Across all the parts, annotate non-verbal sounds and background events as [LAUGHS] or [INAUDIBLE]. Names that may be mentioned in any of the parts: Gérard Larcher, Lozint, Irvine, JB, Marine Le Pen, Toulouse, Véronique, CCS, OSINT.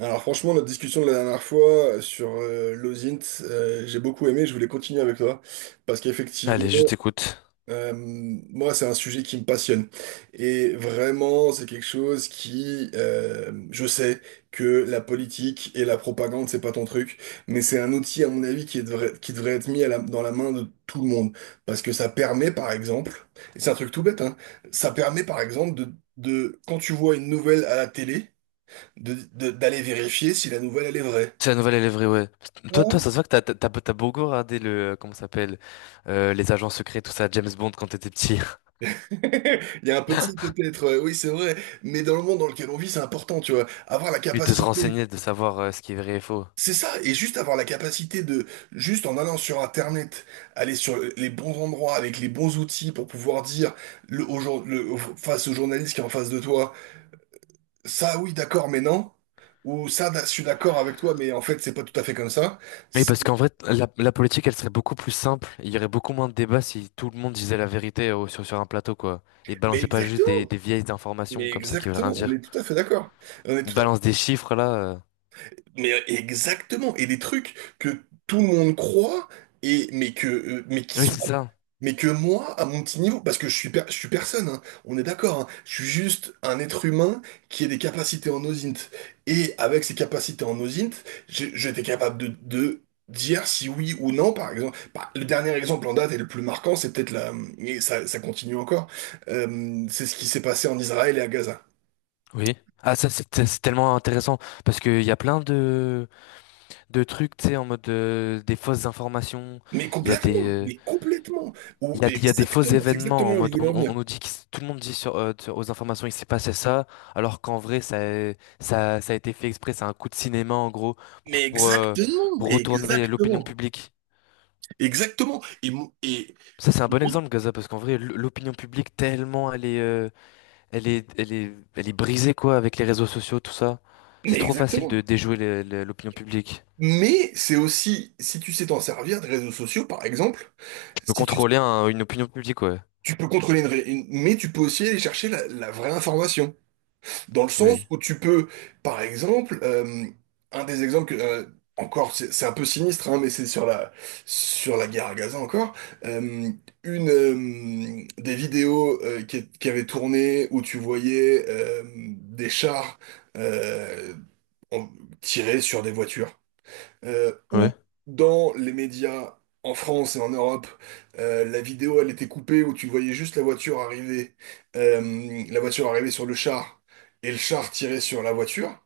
Alors franchement, notre discussion de la dernière fois sur Lozint, j'ai beaucoup aimé, je voulais continuer avec toi, parce Allez, je qu'effectivement, t'écoute. Moi, c'est un sujet qui me passionne. Et vraiment, c'est quelque chose qui, je sais que la politique et la propagande, c'est pas ton truc, mais c'est un outil, à mon avis, qui devrait être mis à dans la main de tout le monde, parce que ça permet, par exemple, et c'est un truc tout bête, hein, ça permet, par exemple, quand tu vois une nouvelle à la télé, d'aller vérifier si la nouvelle, elle est vraie. C'est la nouvelle élèverie, ouais. Toi, Ou, toi, ça se voit que t'as beaucoup regardé le, comment ça s'appelle, les agents secrets, tout ça, James Bond quand t'étais petit. [LAUGHS] il y a un peu de ça [LAUGHS] peut-être, oui, c'est vrai, mais dans le monde dans lequel on vit, c'est important, tu vois, avoir la Et de se capacité, renseigner, de savoir ce qui est vrai et faux. c'est ça, et juste avoir la capacité juste en allant sur Internet, aller sur les bons endroits, avec les bons outils pour pouvoir dire, le, au jour- le- au- face au journaliste qui est en face de toi, ça, oui, d'accord, mais non, ou ça, je suis d'accord avec toi, mais en fait, c'est pas tout à fait comme ça. Mais C'est- parce qu'en vrai, la politique, elle serait beaucoup plus simple. Il y aurait beaucoup moins de débats si tout le monde disait la vérité sur, sur un plateau, quoi. Et Mais balançait pas juste exactement, des vieilles informations mais comme ça qui veulent rien exactement, on est dire. tout à fait d'accord. On est Ils tout à balancent des chiffres, là. Mais exactement, et des trucs que tout le monde croit et mais que mais qui Oui, sont c'est ça. mais que moi à mon petit niveau parce que je suis je suis personne hein, on est d'accord hein, je suis juste un être humain qui a des capacités en osint et avec ces capacités en osint j'étais capable de dire si oui ou non par exemple. Bah, le dernier exemple en date et le plus marquant c'est peut-être la, et ça continue encore, c'est ce qui s'est passé en Israël et à Gaza. Oui. Ah, ça, c'est tellement intéressant parce qu'il y a plein de trucs, tu sais, en mode des fausses informations. Mais Il y a des, complètement, euh, mais complètement. Ou il y a des faux exactement, c'est événements exactement en là où je mode voulais en on venir. nous dit que tout le monde dit aux informations il s'est passé ça, alors qu'en vrai ça a été fait exprès. C'est un coup de cinéma en gros pour Mais pour, euh, exactement, pour retourner l'opinion exactement, publique. exactement. Ça c'est un bon Moi, exemple Gaza parce qu'en vrai l'opinion publique tellement elle est, elle est elle est brisée quoi avec les réseaux sociaux tout ça. C'est mais trop facile de exactement. déjouer l'opinion publique. Mais c'est aussi, si tu sais t'en servir des réseaux sociaux, par exemple, De si tu, contrôler une opinion publique, ouais. tu peux contrôler mais tu peux aussi aller chercher la vraie information. Dans le sens Oui. où tu peux, par exemple, un des exemples que, encore, c'est un peu sinistre, hein, mais c'est sur la guerre à Gaza encore, euh, une des vidéos qui avaient tourné où tu voyais des chars euh, en- tirer sur des voitures où Ouais. dans les médias en France et en Europe, la vidéo elle était coupée où tu voyais juste la voiture arriver sur le char et le char tirer sur la voiture.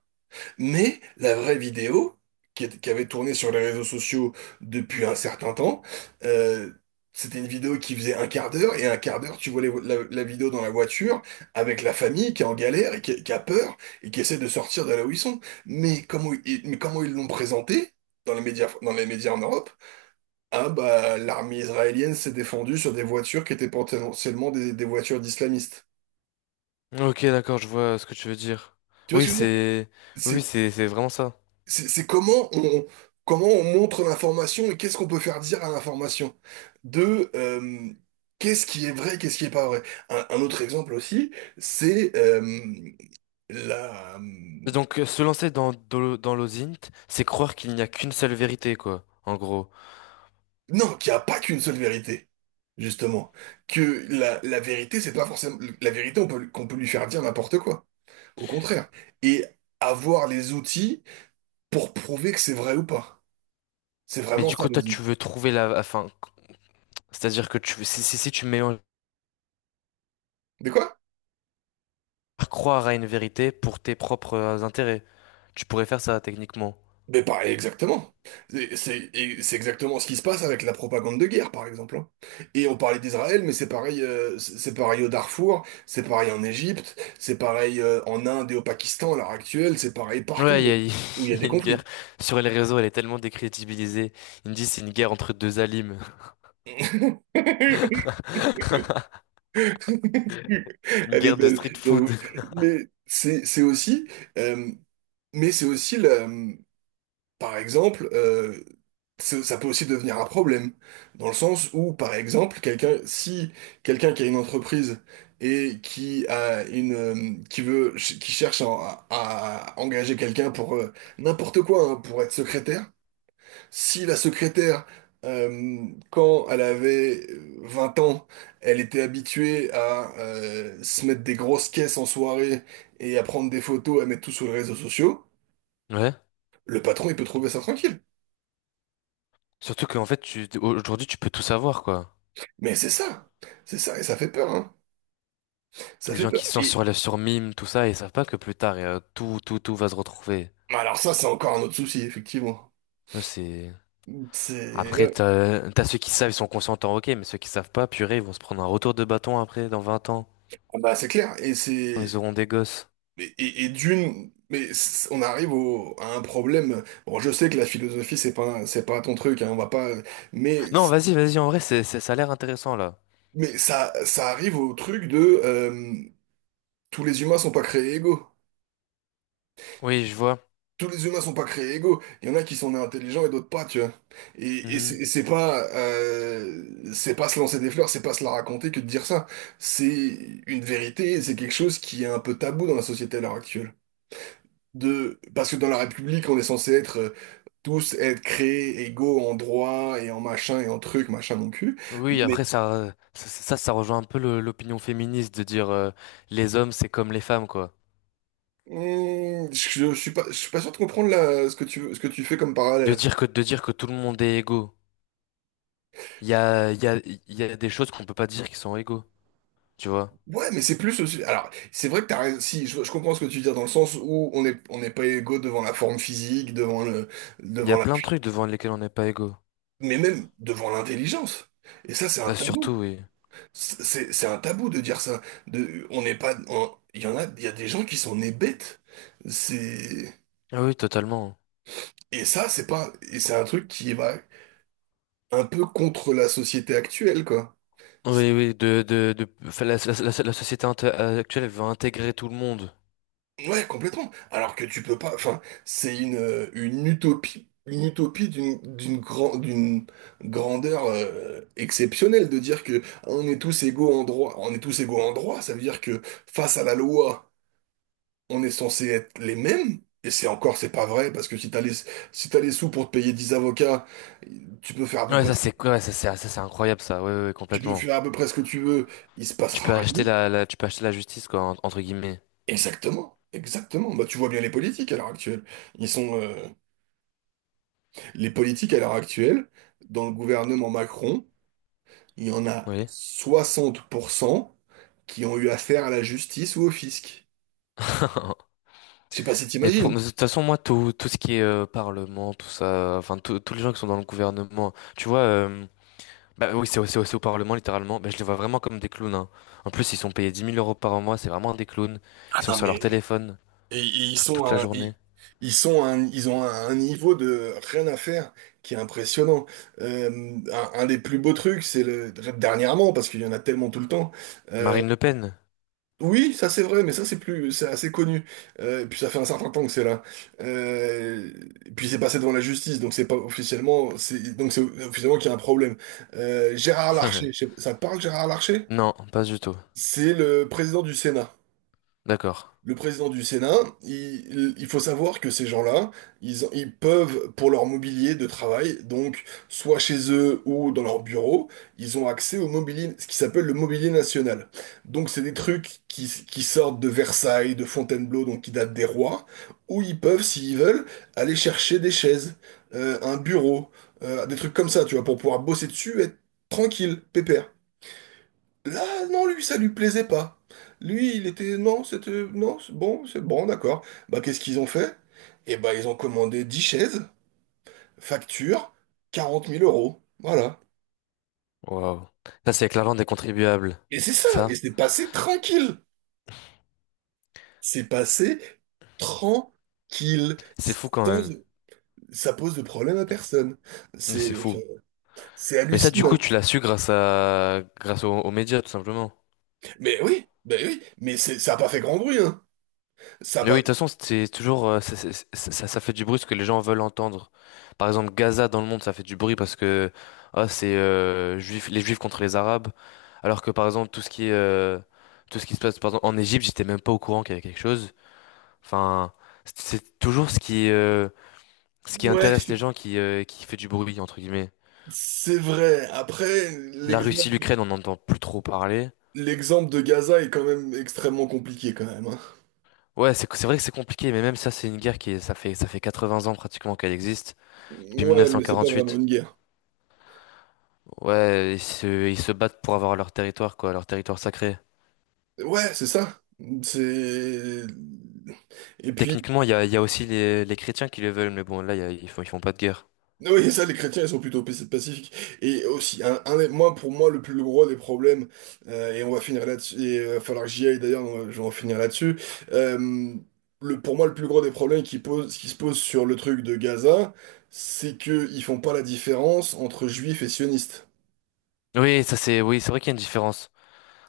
Mais la vraie vidéo, qui avait tourné sur les réseaux sociaux depuis un certain temps, euh, c'était une vidéo qui faisait un quart d'heure, et un quart d'heure, tu vois la vidéo dans la voiture, avec la famille qui est en galère, qui a peur, et qui essaie de sortir de là où ils sont. Mais comment ils l'ont présenté dans les médias en Europe? Ah bah, l'armée israélienne s'est défendue sur des voitures qui étaient potentiellement des voitures d'islamistes. Ok, d'accord, je vois ce que tu veux dire. Tu vois Oui, ce que je veux dire? Oui, oui, c'est vraiment ça. C'est comment on, comment on montre l'information et qu'est-ce qu'on peut faire dire à l'information. De qu'est-ce qui est vrai, qu'est-ce qui est pas vrai. Un autre exemple aussi, c'est la, Et donc, se lancer dans l'OSINT, c'est croire qu'il n'y a qu'une seule vérité, quoi, en gros. Non, qu'il n'y a pas qu'une seule vérité, justement. Que la vérité, c'est pas forcément. La vérité, on peut, qu'on peut lui faire dire n'importe quoi. Au contraire. Et avoir les outils pour prouver que c'est vrai ou pas. C'est Mais vraiment du ça, coup, le toi, tu zit. veux trouver la, enfin, c'est-à-dire que tu, si tu mélanges De quoi? croire à une vérité pour tes propres intérêts, tu pourrais faire ça, techniquement. Mais pareil, exactement. C'est exactement ce qui se passe avec la propagande de guerre, par exemple, hein. Et on parlait d'Israël, mais c'est pareil au Darfour, c'est pareil en Égypte, c'est pareil en Inde et au Pakistan à l'heure actuelle, c'est pareil Ouais, partout il y a, où il [LAUGHS] y a il y des a une guerre conflits. sur les réseaux, elle est tellement décrédibilisée. Ils me disent c'est une guerre entre deux alims. [LAUGHS] [LAUGHS] Une Elle est guerre de belle, street j'avoue. food. Mais c'est aussi, euh, mais c'est aussi la, par exemple, ça ça peut aussi devenir un problème, dans le sens où, par exemple, quelqu'un, si quelqu'un qui a une entreprise et qui a une, qui cherche à engager quelqu'un pour n'importe quoi, hein, pour être secrétaire, si la secrétaire, quand elle avait 20 ans, elle était habituée à se mettre des grosses caisses en soirée et à prendre des photos, à mettre tout sur les réseaux sociaux, Ouais. le patron, il peut trouver ça tranquille. Surtout qu'en fait, aujourd'hui, tu peux tout savoir, quoi. Mais c'est ça, et ça fait peur, hein. Ça Les fait gens peur. qui sont Et sur les sur Mime, tout ça, ils savent pas que plus tard, tout va se retrouver. alors ça, c'est encore un autre souci, effectivement. Non, c'est... C'est Après, ouais. T'as ceux qui savent, ils sont consentants, ok, mais ceux qui savent pas, purée, ils vont se prendre un retour de bâton après, dans 20 ans, Ah bah c'est clair. Et quand c'est ils auront des gosses. et, d'une, mais c'est, on arrive au, à un problème. Bon, je sais que la philosophie, c'est pas ton truc, hein, on va pas. Mais Non, vas-y, vas-y, en vrai, ça a l'air intéressant, là. mais ça ça arrive au truc de, euh, tous les humains sont pas créés égaux. Oui, je vois. Tous les humains sont pas créés égaux. Il y en a qui sont nés intelligents et d'autres pas, tu vois. Et, Mhm. C'est pas se lancer des fleurs, c'est pas se la raconter que de dire ça. C'est une vérité, et c'est quelque chose qui est un peu tabou dans la société à l'heure actuelle. De, parce que dans la République, on est censé être tous être créés égaux en droit et en machin et en truc, machin mon cul. Oui, après, Mais ça rejoint un peu l'opinion féministe de dire les hommes, c'est comme les femmes, quoi. Je suis pas sûr de comprendre ce que tu fais comme parallèle. De dire que tout le monde est égaux. Il y a, il y a, il y a des choses qu'on peut pas dire qui sont égaux, tu vois. Ouais, mais c'est plus aussi. Alors, c'est vrai que t'as raison. Si, je comprends ce que tu dis dans le sens où on n'est pas égaux devant la forme physique, devant Il y devant a la, plein de trucs devant lesquels on n'est pas égaux. mais même devant l'intelligence. Et ça, c'est un Ah, tabou. surtout, oui. C'est, c'est un tabou de dire ça. De, on n'est pas. Il y en a, il y a des gens qui sont nés bêtes. C'est, Ah oui, totalement. et ça, c'est pas. Et c'est un truc qui va un peu contre la société actuelle, quoi. Oui, oui, enfin, la société actuelle, elle veut intégrer tout le monde. Ouais, complètement. Alors que tu peux pas. Enfin, c'est une utopie d'une grandeur exceptionnelle de dire que on est tous égaux en droit. On est tous égaux en droit. Ça veut dire que face à la loi, on est censé être les mêmes. Et c'est encore, c'est pas vrai parce que si t'as les sous pour te payer 10 avocats, tu peux faire à peu Ouais, près ça ce que, c'est quoi? Ça c'est incroyable, ça. Ouais, ouais, ouais, tu peux complètement. faire à peu près ce que tu veux. Il se Tu passera peux rien. acheter tu peux acheter la justice, quoi, entre guillemets. Exactement, exactement. Bah, tu vois bien les politiques à l'heure actuelle. Ils sont... Les politiques à l'heure actuelle, dans le gouvernement Macron, il y en a Oui. 60% qui ont eu affaire à la justice ou au fisc. [LAUGHS] Je sais pas si Mais pour, t'imagines. de toute façon, moi, tout ce qui est parlement, tout ça, enfin, tous les gens qui sont dans le gouvernement, tu vois, euh. C'est au c'est au Parlement, littéralement. Bah, je les vois vraiment comme des clowns, hein. En plus, ils sont payés 10 000 euros par mois, c'est vraiment des clowns. Ah Ils sont non, sur mais leur téléphone et- et ils sont toute la à un, journée. ils, ils ont un niveau de rien à faire qui est impressionnant. Un des plus beaux trucs, c'est le dernièrement parce qu'il y en a tellement tout le temps. euh, Marine Le Pen? Oui, ça c'est vrai, mais ça c'est plus, c'est assez connu. Et puis ça fait un certain temps que c'est là. Euh, et puis c'est passé devant la justice, donc c'est pas officiellement, c'est donc c'est officiellement qu'il y a un problème. Gérard Larcher, [LAUGHS] ça te parle Gérard Larcher? Non, pas du tout. C'est le président du Sénat. D'accord. Le président du Sénat, il faut savoir que ces gens-là, ils peuvent, pour leur mobilier de travail, donc soit chez eux ou dans leur bureau, ils ont accès au mobilier, ce qui s'appelle le mobilier national. Donc c'est des trucs qui sortent de Versailles, de Fontainebleau, donc qui datent des rois, où ils peuvent, s'ils veulent, aller chercher des chaises, un bureau, des trucs comme ça, tu vois, pour pouvoir bosser dessus, être tranquille, pépère. Là, non, lui, ça lui plaisait pas. Lui, il était, non, c'était, non, c'est bon, d'accord. Bah, qu'est-ce qu'ils ont fait? Eh bah, ils ont commandé 10 chaises, facture, quarante mille euros. Voilà. Waouh. Ça, c'est avec l'argent des contribuables. Et c'est ça, et Ça, c'est passé tranquille. C'est passé tranquille. c'est fou quand Sans, même. ça pose de problème à personne. C'est C'est, fou. c'est Mais ça, du coup, hallucinant. tu l'as su grâce aux, aux médias, tout simplement. Mais oui, ben oui, mais c'est, ça n'a pas fait grand bruit, hein. Ça a Mais oui, pas, de toute façon, c'est toujours ça fait du bruit ce que les gens veulent entendre. Par exemple, Gaza dans le monde, ça fait du bruit parce que ah, c'est les Juifs contre les Arabes. Alors que par exemple, tout ce qui est, tout ce qui se passe par exemple, en Égypte, j'étais même pas au courant qu'il y avait quelque chose. Enfin, c'est toujours ce qui ouais, intéresse les gens qui fait du bruit entre guillemets. c'est vrai. Après, La Russie, l'exemple. l'Ukraine, on n'entend plus trop parler. L'exemple de Gaza est quand même extrêmement compliqué quand même, hein. Ouais, c'est vrai que c'est compliqué, mais même ça, c'est une guerre ça fait 80 ans pratiquement qu'elle existe depuis Ouais, mais c'est pas vraiment 1948. une guerre. Ouais, ils se battent pour avoir leur territoire, quoi, leur territoire sacré. Ouais, c'est ça. C'est... Et puis, Techniquement, il y a aussi les chrétiens qui le veulent, mais bon, là, ils font pas de guerre. oui, ça, les chrétiens, ils sont plutôt pacifiques. Et aussi, un moi, pour moi, le plus gros des problèmes, et on va finir là-dessus, et il va falloir que j'y aille d'ailleurs, je vais en finir là-dessus. Euh, le pour moi, le plus gros des problèmes qui, pose, qui se posent sur le truc de Gaza, c'est qu'ils font pas la différence entre juifs et sionistes. Oui, oui, c'est vrai qu'il y a une différence.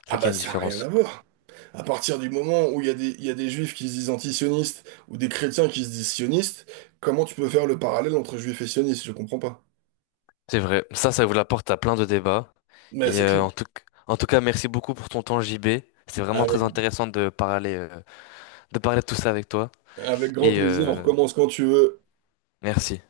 C'est Ah vrai qu'il y bah, a une ça n'a rien à différence. voir. À partir du moment où il y a des, il y a des juifs qui se disent antisionistes ou des chrétiens qui se disent sionistes, comment tu peux faire le parallèle entre juifs et sionistes? Je comprends pas. C'est vrai. Ça vous la porte à plein de débats. Mais Et c'est clair. En tout cas, merci beaucoup pour ton temps, JB. C'est vraiment Avec, très intéressant de parler, de parler de tout ça avec toi. avec grand Et plaisir, on recommence quand tu veux. merci.